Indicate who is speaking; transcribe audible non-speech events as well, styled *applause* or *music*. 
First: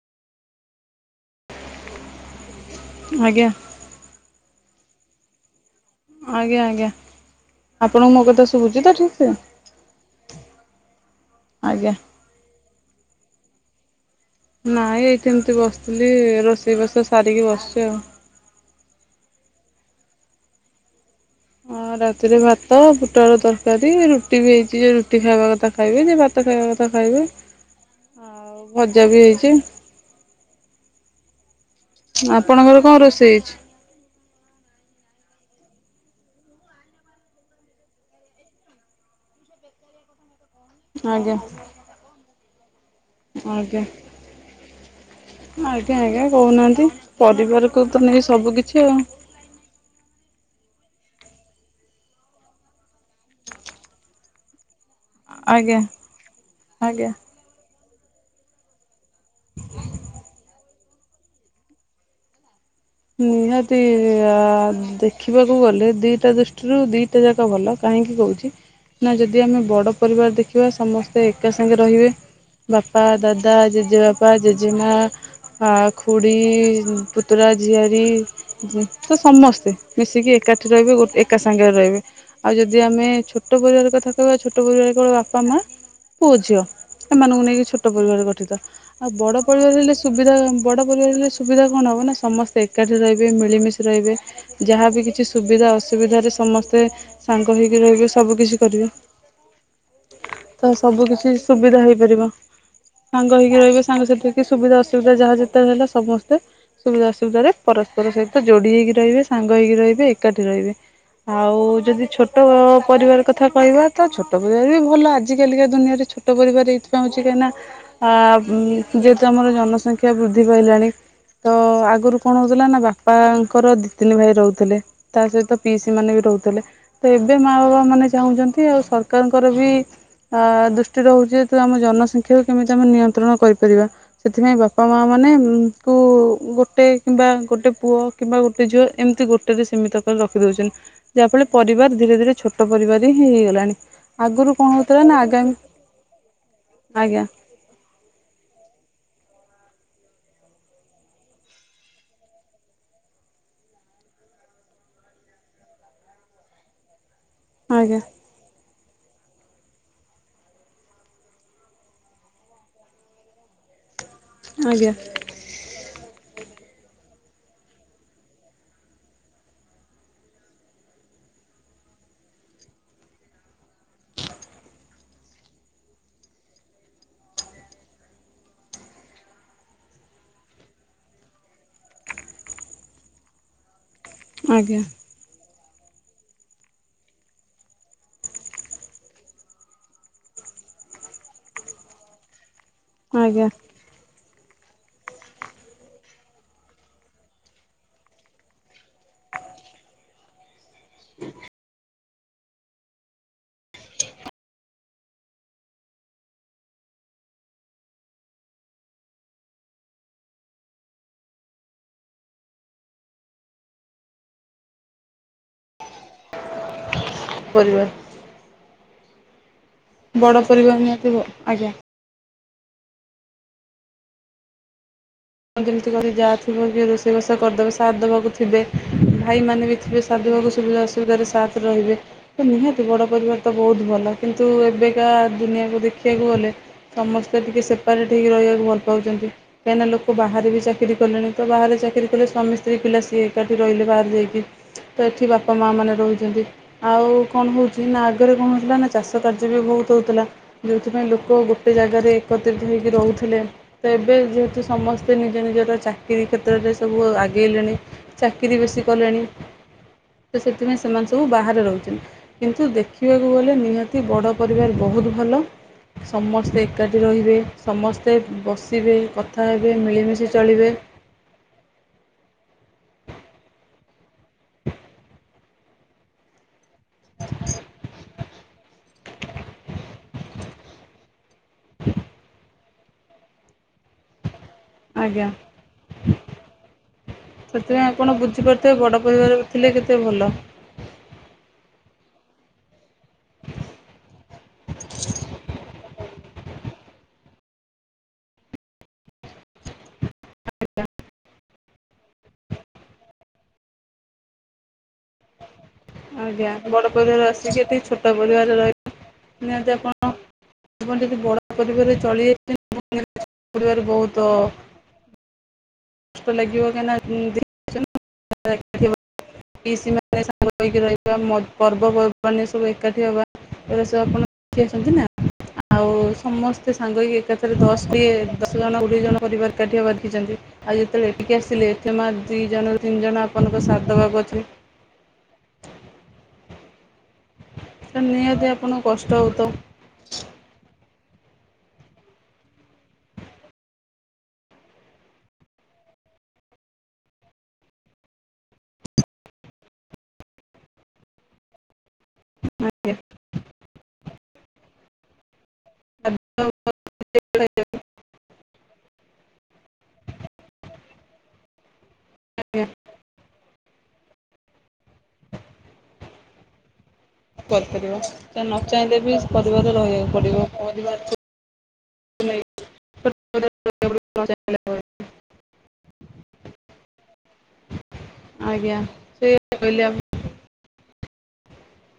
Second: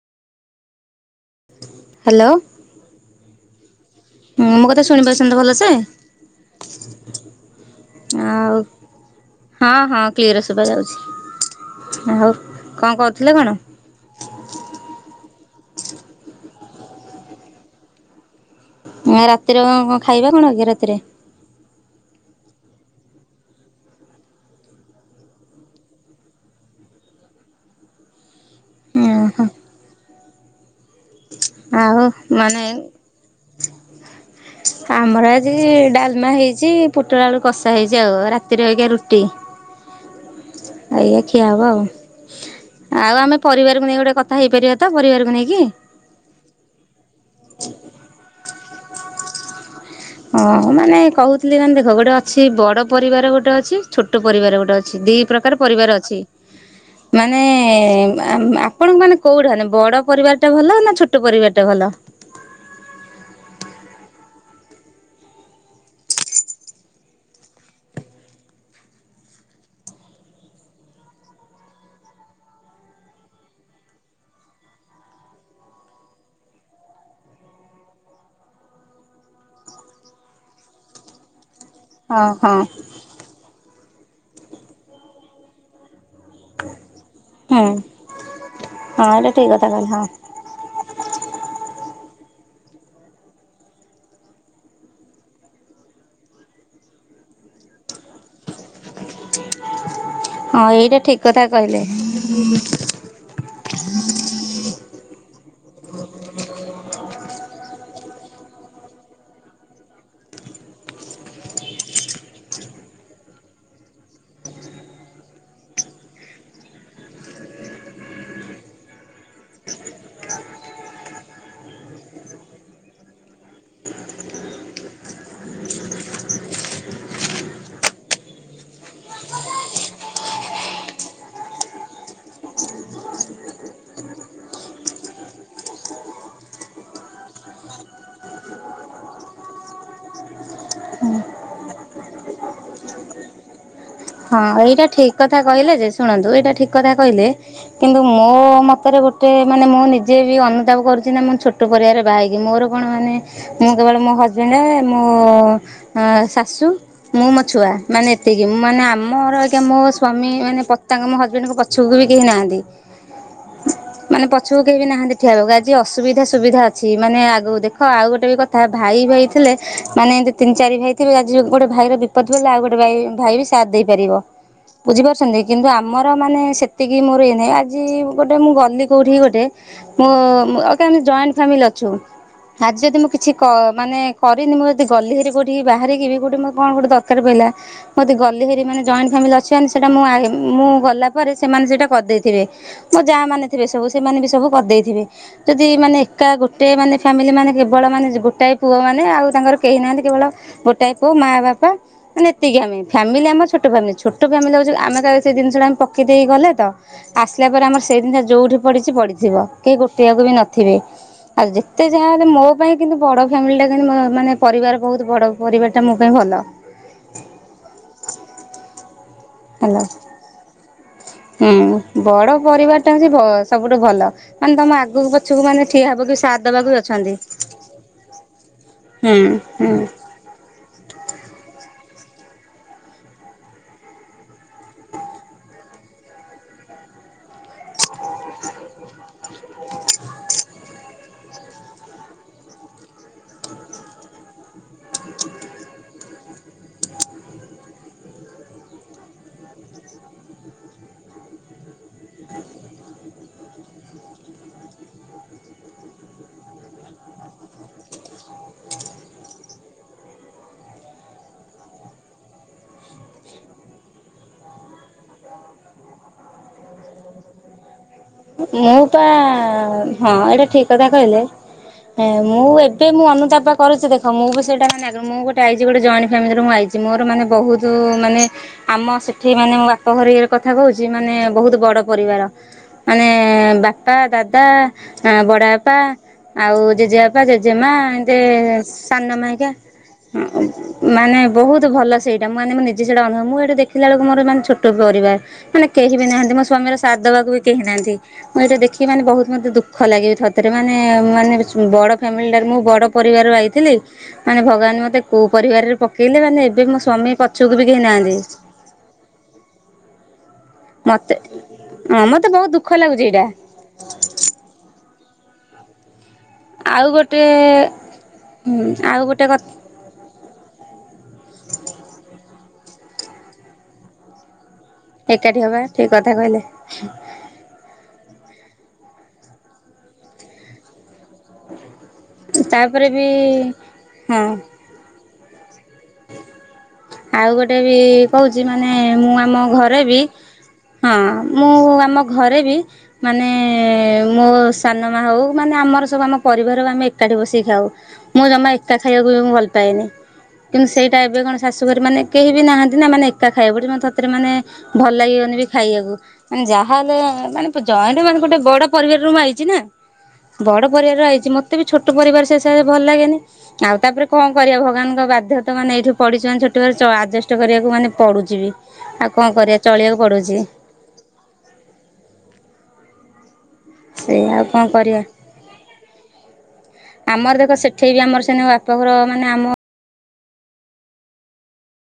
Speaker 1: Hello.
Speaker 2: ଆଜ୍ଞା।
Speaker 1: ହୁଁ ମୋ କଥା ଶୁଣିପାରୁଛନ୍ତି ତ ଭଲ ସେ।
Speaker 2: ଆଜ୍ଞା ଆଜ୍ଞା। ଆପଣଙ୍କୁ ମୋ କଥା
Speaker 1: ଆଉ
Speaker 2: ଶୁଭୁଛି ତ ଠିକ୍ ସେ
Speaker 1: ହଁ ହଁ କ୍ଲିଅର ଶୁଭା
Speaker 2: ଆଜ୍ଞା
Speaker 1: ଯାଉଛି। ଆଉ କଣ କରୁଥିଲେ କଣ?
Speaker 2: ନାଇଁ ଏଇଠି ଏମିତି ବସିଥିଲି ରୋଷେଇ ବାସ ସାରିକି ବସିଛି ଆଉ।
Speaker 1: ମୁଁ ଆଉ ରାତିରେ କଁ କଁ ଖାଇବା କଣ ହଉଛି ରାତିରେ?
Speaker 2: ହଁ ରାତିରେ ଭାତ ବୁଟ ଆଳୁ ତରକାରୀ ରୁଟି ବି ହେଇଛି ଯିଏ ରୁଟି ଖାଇବା କଥା। ଖାଇବେ ଯେ ଭାତ ଖାଇବା କଥା ଖାଇବେ। ଆଉ ଭଜା ବି
Speaker 1: ଓହୋ
Speaker 2: ହେଇଛି।
Speaker 1: ଆଉ ମାନେ
Speaker 2: ଆପଣଙ୍କର କଣ ରୋଷେଇ ହେଇଛି।
Speaker 1: ଆମର ଆଜି ଡାଲମା ହେଇଛି। ପୋଟଳ, ଆଳୁ କଷା ହେଇଛି ଆଉ ରାତିରେ ଅଇକା ରୁଟି। ଅଇକା
Speaker 2: ଆଜ୍ଞା
Speaker 1: ଖିଆ ହବ ଆଉ। ଆଉ ଆମେ
Speaker 2: ଆଜ୍ଞା
Speaker 1: ପରିବାରକୁ ନେଇ ଗୋଟେ କଥା ହେଇପାରିବା ତ ପରିବାରକୁ ନେଇକି।
Speaker 2: ଆଜ୍ଞା ଆଜ୍ଞା କହୁନାହାନ୍ତି ପରିବାରକୁ ତ ନେଇ ସବୁ କିିଛି ଆଉ।
Speaker 1: ହଁ ମାନେ କହୁଥିଲି ମାନେ ଦେଖ ଗୋଟେ ଅଛି ବଡ ପରିବାର ଗୋଟେ ଅଛି ଛୋଟ ପରିବାର ଗୋଟେ ଅଛି। ଦି ପ୍ରକାର
Speaker 2: ଆଜ୍ଞା
Speaker 1: ପରିବାର ଅଛି
Speaker 2: ଆଜ୍ଞା
Speaker 1: ମାନେ ଆପଣଙ୍କ ମାନେ କୋଉଟା ମାନେ ବଡ ପରିବାରଟା ଭଲ ନା ଛୋଟ ପରିବାରଟା ଭଲ?
Speaker 2: ନିହାତି ଦେଖିବାକୁ ଗଲେ ଦିଟା ଦୃଷ୍ଟିରୁ ଦିଟା ଯାକ ଭଲ। କାହିଁକି କହୁଛି ନା ଯଦି ଆମେ ବଡ଼ ପରିବାର ଦେଖିବା ସମସ୍ତେ ଏକା ସାଙ୍ଗରେ ରହିବେ। ବାପା, ଦାଦା, ଜେଜେବାପା, ଜେଜେମା ହଁ ଖୁଡ଼ି, ପୁତୁରା ଝିଆରୀ ତ ସମସ୍ତେ ମିଶିକି ଏକାଠି ରହିବେ ଗୋ ଏକା ସାଙ୍ଗରେ ରହିବେ।
Speaker 1: ହଁ ହଁ
Speaker 2: ଆଉ ଯଦି ଆମେ ଛୋଟ ପରିବାର କଥା କହିବା ଛୋଟ ପରିବାର କେବଳ ବାପା ମା ପୁଅ ଝିଅ ଏମାନଙ୍କୁ ନେଇକି
Speaker 1: ହଁ
Speaker 2: ଛୋଟ ପରିବାର ଗଠିତ। ଆଉ
Speaker 1: ଏଇଟା
Speaker 2: ବଡ଼
Speaker 1: ଠିକ କଥା
Speaker 2: ପରିବାର
Speaker 1: କହିଲେ
Speaker 2: ହେଲେ
Speaker 1: ହଁ।
Speaker 2: ସୁବିଧା ବଡ଼ ପରିବାରରେ ସୁବିଧା କଣ ହେବ ନା ସମସ୍ତେ ଏକାଠି ରହିବେ ମିଳିମିଶି ରହିବେ। ଯାହାବି କିଛି ସୁବିଧା ଅସୁବିଧାରେ ସମସ୍ତେ ସାଙ୍ଗ ହେଇକି ରହିବେ ସବୁ କିିଛି କରିବେ।
Speaker 1: ହଁ
Speaker 2: ତ
Speaker 1: ଏଇଟା
Speaker 2: ସବୁ
Speaker 1: ଠିକ୍
Speaker 2: କିିଛି
Speaker 1: କଥା
Speaker 2: ସୁବିଧା
Speaker 1: କହିଲେ।
Speaker 2: ହେଇପାରିବ। ସାଙ୍ଗ ହେଇକି ରହିବେ, ସାଙ୍ଗ ସାଥିରେ କି ସୁବିଧା ଅସୁବିଧା ଯାହା ଯେତେ ହେଲା ସମସ୍ତେ ସୁବିଧା ଅସ ଧାରେ ପରସ୍ପର ସହିତ ଯୋଡି଼ ହେଇକି ରହିବେ ସାଙ୍ଗ ହେଇକି ରହିବେ ଏକାଠି ରହିବେ। ଆଉ ଯଦି ଛୋଟ ପରିବାର କଥା କହିବା ତ ଛୋଟ ପରିବାର ବି ଭଲ ଆଜି କାଲିକା ଦୁନିଆରେ ଛୋ ଛୋଟ ପରିବାର ଏଇଥିପାଇଁ ହଉଛି କାହିଁ ନା ଆ ଯେହେତୁ ଆମର ଜନସଂଖ୍ୟା ବୃଦ୍ଧି ପାଇଲାଣି। ତ ଆଗରୁ କଣ ହଉଥିଲା ନା ବାପାଙ୍କର ଦି ତିନି ଭାଇ ରହୁଥିଲେ ତା ସହିତ ପିଇସି ମାନେ ବି ରହୁଥିଲେ। ତ ଏବେ ମା ବାପା ମାନେ ଚାହୁଁଛନ୍ତି ଆଉ ସରକାରଙ୍କର ବି ଅ ଦୃଷ୍ଟି ରହୁଛି ତୁ ଆମ ଜନସଂଖ୍ୟାକୁ କେମିତି ଆମେ ନିୟନ୍ତ୍ରଣ କରିପାରିବା। ସେଥିପାଇଁ ବାପା ମା ମାନେ ଙ୍କୁ ଗୋଟେ କିମ୍ବା ଗୋଟେ ପୁଅ କିମ୍ବା ଗୋଟେ ଝିଅ ଏମିତି ଗୋଟେରେ ସୀମିତ କରି ରଖି ଦଉଛନ୍ତି। ଯାହା ଫଳରେ ପରିବାର ଧୀରେ ଧୀରେ ଛୋଟ ପରିବାର ହିିଁ ହେଇଗଲାଣି।
Speaker 1: ହଁ
Speaker 2: ଆଗରୁ କଣ
Speaker 1: ଏଇଟା
Speaker 2: ହଉଥିଲା
Speaker 1: ଠିକ
Speaker 2: ନା
Speaker 1: କଥା
Speaker 2: ଆଗାମୀ
Speaker 1: କହିଲେ ଯେ ଶୁଣନ୍ତୁ ଏଇଟା ଠିକ କଥା
Speaker 2: ଆଜ୍ଞା
Speaker 1: କହିଲେ କିନ୍ତୁ ମୋ ମୋ ମତରେ ଗୋଟେ ମାନେ ମୁଁ ନିଜେ ବି ଅନୁତାପ କରୁଛି ନା ମୁଁ ଛୋଟ ପରିବାରରେ ବାହା ହେଇକି, ମୋର କଣ ମାନେ ମୁଁ କେବଳ ମୋ ହଜବେଣ୍ଡ ମୁଁ ଶାଶୁ, ମୁଁ ମତେ ଛୁଆ
Speaker 2: ଆଜ୍ଞା
Speaker 1: ମାନେ ଏତିକି ମୁଁ ମାନେ ଆମ ମୋର ଅଇଁକା ମୋ ସ୍ଵାମୀ ମାନେ ପତାଙ୍ଗ ମୋ ହଜବେଣ୍ଡଙ୍କ ପଛକୁ ବି କେହି ନାହାନ୍ତି। ମାନେ ପଛକୁ କେହି ବି
Speaker 2: ଆଜ୍ଞା
Speaker 1: ନାହାନ୍ତି। ଉଠିଆବ ଆଜି ଅସୁବିଧା ସୁବିଧା ଅଛି ମାନେ ଆଗକୁ ଦେଖ ଆଉ ଗୋଟେ ବି କଥା ଭାଇ ଭାଇ ଥିଲେ ମାନେ ଏମି ତିନି ଚାରି ଭାଇ ଥିବେ ଆଜି ଗୋଟେ ଭାଇର ବିପଦ ପଡ଼ିଲେ ଆଉ ଗୋଟେ ଭାଇ ବି ସାଥ ଦେଇପାରିବ। ବୁଝିପାରୁଛନ୍ତି କିନ୍ତୁ ଆମର ମାନେ ସେତିକି ମୋର ଏଇ ନାହିଁ ଆଜି ଗୋଟେ ମୁଁ ଗଲି କଉଠି କି ଗୋଟେ। ମୁଁମ ଜଏଣ୍ଟ ଫ୍ୟାମିଲି ଅଛୁ ଆଜି ଯଦି ମୁଁ କିଛି କ ମାନେ କରିନି ମୁଁ
Speaker 2: ଆଜ୍ଞା
Speaker 1: ଯଦି ଗଲି ହେରି କୋଉଠି ବାହାରି କିବି କୋଉଠି ମୋ କଣ ଗୋଟେ ଦରକାର ପଇଲା ମତେ ଗଲି ହେରି ମାନେ ଜଏଣ୍ଟ ଫ୍ୟାମିଲି ଅଛି ମାନେ ସେଇଟା ମୁଁ ମୁଁ ଗଲା ପରେ ସେମାନେ ସେଇଟା କରିଦେଇଥିବେ। ମୋ ଯାଆ ମାନେ
Speaker 2: ଆଜ୍ଞା
Speaker 1: ଥିବେ ସବୁ ସେମାନେ ବି ସବୁ କରିଦେଇଥିବେ। ଯଦି ମାନେ ଏକା ଗୋଟେ ମାନେ ଫାମିଲି ମାନେ କେବଳ ମାନେ ଗୋଟାଏ ପୁଅ ମାନେ ଆଉ ତାଙ୍କର କେହି ନାହାନ୍ତି କେବଳ ଗୋ ଗୋଟାଏ ମାଆ ବାପା ମାନେ ଏତିକି ଆମେ ଫ୍ୟାମିଲି ଆମ ଛୋଟ ଫ୍ୟାମିଲି, ଛୋଟ ଫ୍ୟାମିଲି ହଉଛି ଆମେ ସେ ଜିନିଷଟା ଆମେ ପକେଇ ଦେଇକି ଗଲେ ତ ଆସିଲା ପରେ ଆମର ସେଇ ଜିନିଷ ଯୋଉଠି ପଡି଼ଛି ପଡିି଼ଥିବ କେହି ଗୋଟେଇବାକୁ ବି ନଥିବେ। ଆଉ ଯେତେ ଯାହା ହେଲେ ମୋ ପାଇଁ କିନ୍ତୁ ବଡ଼ ଫ୍ୟାମିଲିଟା କି ମାନେ ପରିବାର ବହୁତ ବଡ଼ ପରିବାର ଟା ମୋ ପାଇଁ ଭଲ।
Speaker 2: ପରିବାର
Speaker 1: ହ୍ୟାଲୋ।
Speaker 2: ବଡ଼ ପରିବାର ନିହାତି ବ-ଆଜ୍ଞା।
Speaker 1: ବଡ ପରିବାର ଟା ହଉଚି ଭ-ସବୁଠୁ ଭଲ ମାନେ ତମ ଆଗୁକୁ ପ
Speaker 2: ଯେମିତି କହିଲି ଜା ଥିବ କିଏ ରୋଷେଇ ବାସ କରିଦେବେ ସାଥ୍ ଦେବାକୁ ଥିବେ
Speaker 1: ହୁଁ
Speaker 2: ଭାଇମାନେ ବି
Speaker 1: ହୁଁ।
Speaker 2: ଥିବେ ସେ ସାଥ୍ ଦେବାକୁ ସୁବିଧା ଅସୁବିଧାରେ ସାଥ୍ ରେ ରହିବେ। ନିହାତି ବଡ଼ ପରିବାର ତ ବହୁତ୍ ଭଲ କିନ୍ତୁ ଏବେକା ଦୁନିଆକୁ ଦେଖିବାକୁ ଗଲେ ସମସ୍ତେ ଟିକେ ସେପାରେଟ୍ ହେଇକି ରହିବାକୁ ଭଲ ପାଉଚନ୍ତି କାହିଁକିନା ଲୋ ଚାକିରି କଲେଣି ତ ବାହାରେ ଚାକିରି କଲେ ସ୍ୱାମୀ ସ୍ତ୍ରୀ ପିଲା ସିଏ ଏକାଠି ରହିଲେ ବାହାରେ ଯାଇକି। ତ ଏଠି ବାପା ମା ମାନେ ରହୁଚନ୍ତି। ଆଉ କଣ ହଉଚି ନା ଆଗରେ କଣ ହଉଥିଲା ନା ଚାଷ କାର୍ଯ୍ୟ ବି ବହୁତ୍ ହଉଥିଲା। ଯଉଥିପାଇଁ ଲୋକ ଗୋଟେ ଜାଗାରେ ଏକତ୍ରିତ ହେଇକି ରହୁଥିଲେ ତ ଏବେ ଯେହେତୁ ସମସ୍ ତେ ନିଜ ନିଜର ଚାକିରୀ କ୍ଷେତ୍ରରେ ସବୁ ଆଗେଇଲେଣି ଚାକିରି ବେଶୀ କଲେଣି ତ ସେଥିପାଇଁ ସେମାନେ ସବୁ ବାହାରେ ରହୁଚନ୍ତି। କିନ୍ତୁ ଦେଖିବାକୁ ଗଲେ ନିହାତି ବଡ଼ ପରିବାର୍ ବହୁତ୍ ଭଲ। ସମସ୍ତେ ଏକାଠି ରହିବେ ସମସ୍ତେ ବସିବେ କଥା ହେବେ
Speaker 1: ହଁ- ହଁ
Speaker 2: ମିଳିମିଶି
Speaker 1: ଏଇଟା ଠିକ୍
Speaker 2: ଚଳିବେ
Speaker 1: କଥା କହିଲେ। ହଁ ମୁଁ ଏବେ ମୁଁ ଅନୁତାପା କରୁଚି ଦେଖ ମୁଁ ବି ସେଇଟା ମାନେ ଆଗ ମୁଁ ଗୋଟେ ଆଇଚି ଗୋଟେ ଜଏଣ୍ଟ୍ ଫ୍ୟାମିଲିରୁ ମୁଁ ଆଇଚି। ମୋର ମାନେ ବହୁତୁ ମାନେ ଆମ ସେ ଏଠି ମାନେ ମୋ ବାପ ଘର ଇଏରେ କଥା କହୁଚି ମାନେ ବହୁତ୍ ବଡ ପରିବାର ମାନେ ବାପା, ଦାଦା, ଆଁ
Speaker 2: ଆଜ୍ଞା
Speaker 1: -ବଡ ବାପା ଆଉ ଜେଜେବାପା, ଜେଜେମା
Speaker 2: ସେଥିପାଇଁ ଆପଣ
Speaker 1: ଯେ
Speaker 2: ବୁଝିପାରୁଥିବେ ବଡ଼
Speaker 1: ସାନ
Speaker 2: ପରିବାର ଥିଲେ କେତେ ଭଲ
Speaker 1: *unintelligible* ମାନେ ବହୁତ୍ ଭଲ ସେଇଟା ମାନେ ମୁଁ ନିଜେ ସେଇଟା ଅନୁଭବ ମୁଁ ଏଇଟା ଦେଖିଲା ବେଳକୁ ମୋର ମାନେ ଛୋଟ ପରିବାର୍ ମାନେ କେହି ବି ନାହାନ୍ତି ମୋ ସ୍ଵାମୀର ସାଥ୍ ଦବାକୁ ବି କେହି ନାହାନ୍ତି। ମୁଁ ଏଇଟା ଦେଖିକି ମାନେ ବହୁତ୍ ମତେ ଦୁଃଖ ଲାଗେ ଥରେ ଥରେ ମାନେ- ମାନେ ବଡ ଫ୍ୟାମିଲିଟାରେ ମୁଁ ବଡ ପରିବାରରୁ ଆଇଥିଲି ମାନେ ଭଗବାନ୍ ମତେ କଉ ପରିବାରରେ ପକେଇଲେ ମାନେ
Speaker 2: ଆଜ୍ଞା
Speaker 1: ଏବେ ବି ମୋ
Speaker 2: ବଡ଼
Speaker 1: ସ୍ଵାମୀ
Speaker 2: ପରିବାର ଆସିକି
Speaker 1: ପଛକୁ ବି
Speaker 2: ଏଠି
Speaker 1: କେହି
Speaker 2: ଛୋଟ
Speaker 1: ନାହାନ୍ତି।
Speaker 2: ପରିବାର ରହି ନିହାତି ଆପଣ
Speaker 1: ମତେ
Speaker 2: ଗୋଟେ ବଡ ପରିବାରରେ
Speaker 1: ହଁ
Speaker 2: ଚଳି
Speaker 1: ମତେ ବହୁତ ଦୁଃଖ
Speaker 2: ଯାଇଚନ୍ତି। *inaudible*
Speaker 1: ଲାଗୁଛି ଏଇଟା
Speaker 2: ଆଜିକାଲି ବହୁତ
Speaker 1: ଆଉ ଗୋଟେ ହୁଁ ଆଉ ଗୋଟେ କଥା
Speaker 2: *inaudible* ପିଇସି ମା ସାଙ୍ଗ ହେଇକି ରହିବା ପର୍ବପର୍ବାଣି ସବୁ ଏକାଠି ହବା ଏରା ସବୁ ଆପଣ *unintelligible* ଅଛନ୍ତିନା
Speaker 1: ଏକାଠି ହବା ଠିକ
Speaker 2: ଆଉ
Speaker 1: କଥା କହିଲେ
Speaker 2: ସମସ୍ତେ ସାଙ୍ଗ ହେଇକି ଏକାଠି ଯେତେବେଳେ ଦଶ୍ କି ଦଶ ଜଣ କୋଡ଼ିଏ ଜଣ ପରିବାର ଏକାଠି ହବାର ଦେଖିଚନ୍ତି ଆଉ ଯେତେବେଳେ ଏଠିକି ଆସିଲେ ଜମା ଦି ଜଣରୁ
Speaker 1: ତାପରେ
Speaker 2: ତିନି
Speaker 1: ବି
Speaker 2: ଜଣ ଆପଣଙ୍କ ସାତ୍ ଦବାକୁ
Speaker 1: ହଁ
Speaker 2: ଅଛନ୍ତି।
Speaker 1: ଆଉ ଗୋଟେ ବି
Speaker 2: ତ
Speaker 1: କହୁଚି
Speaker 2: ନିହାତି
Speaker 1: ମାନେ
Speaker 2: ଆପଣଙ୍କୁ କଷ୍ଟ
Speaker 1: ମୁଁ ଆମ
Speaker 2: ହେଉଥିବ।
Speaker 1: ଘରେ ବି ହଁ ମୁଁ ଆମ ଘରେ ବି ମାନେ ମୋ ସାନ ମା ହଉ ମାନେ ଆମର ସବୁ ଆମ ପରିବାର ଆମେ ଏକାଠି ବସିକି ଖାଉ। ମୁଁ ଜମା ଏକା ଖାଇବାକୁ ବି ମୁଁ ଭଲ ପାଏନି। କିନ୍ତୁ ସେଇଟା ଏବେ କଣ ଶାଶୁଘରେ ମାନେ କେହି ବି ନାହାନ୍ତି ନା ମାନେ ଏକା ଖାଇବାକୁ ପଡୁଚି ମତେ ଥ ଥରେ ମାନେ ଭଲ୍ ଲାଗିବନି ବି ଖାଇବାକୁ ମାନେ ଯାହାହେଲେ ମାନେ ଜଏଣ୍ଟ୍ ମାନେ ଗୋଟେ ବଡ ପରିବାର ରୁ ମୁଁ ଆଇଚି ନା। ବଡ ପରିବାରରୁ ଆଇଚି ମତେ ବି ଛୋଟ ପରିବାର ଶେଷରେ ଭଲ ଲାଗେନି ଆଉ ତାପରେ କଣ କରିବା ଭଗବାନ୍ ଙ୍କ ବା *inaudible* ମାନେ ଏଇଠୁ ପଡିଚନ୍ତି *unintelligible* କଷ୍ଟ କରିବାକୁ
Speaker 2: କରିପାରିବ
Speaker 1: ମାନେ
Speaker 2: ତ
Speaker 1: ପଡୁଚି
Speaker 2: ନ
Speaker 1: ବି
Speaker 2: ଚାହିଁଲେ ବି
Speaker 1: ଆଉ କଣ କରିବା
Speaker 2: ପରିବାର
Speaker 1: ଚଳିବାକୁ
Speaker 2: ରହିବାକୁ ପଡ଼ିବ
Speaker 1: ପଡୁଚି।
Speaker 2: ପରିବାର ଠୁ
Speaker 1: ସେଇଆ ଆଉ କଣ କରିବା ଆମର ଦେଖ ସେଠେଇ ବି ଆମର ସେନ
Speaker 2: ଆଜ୍ଞା
Speaker 1: ବାପଘର ମାନେ
Speaker 2: ସେ
Speaker 1: ଆମ
Speaker 2: କହିଲେ ଆ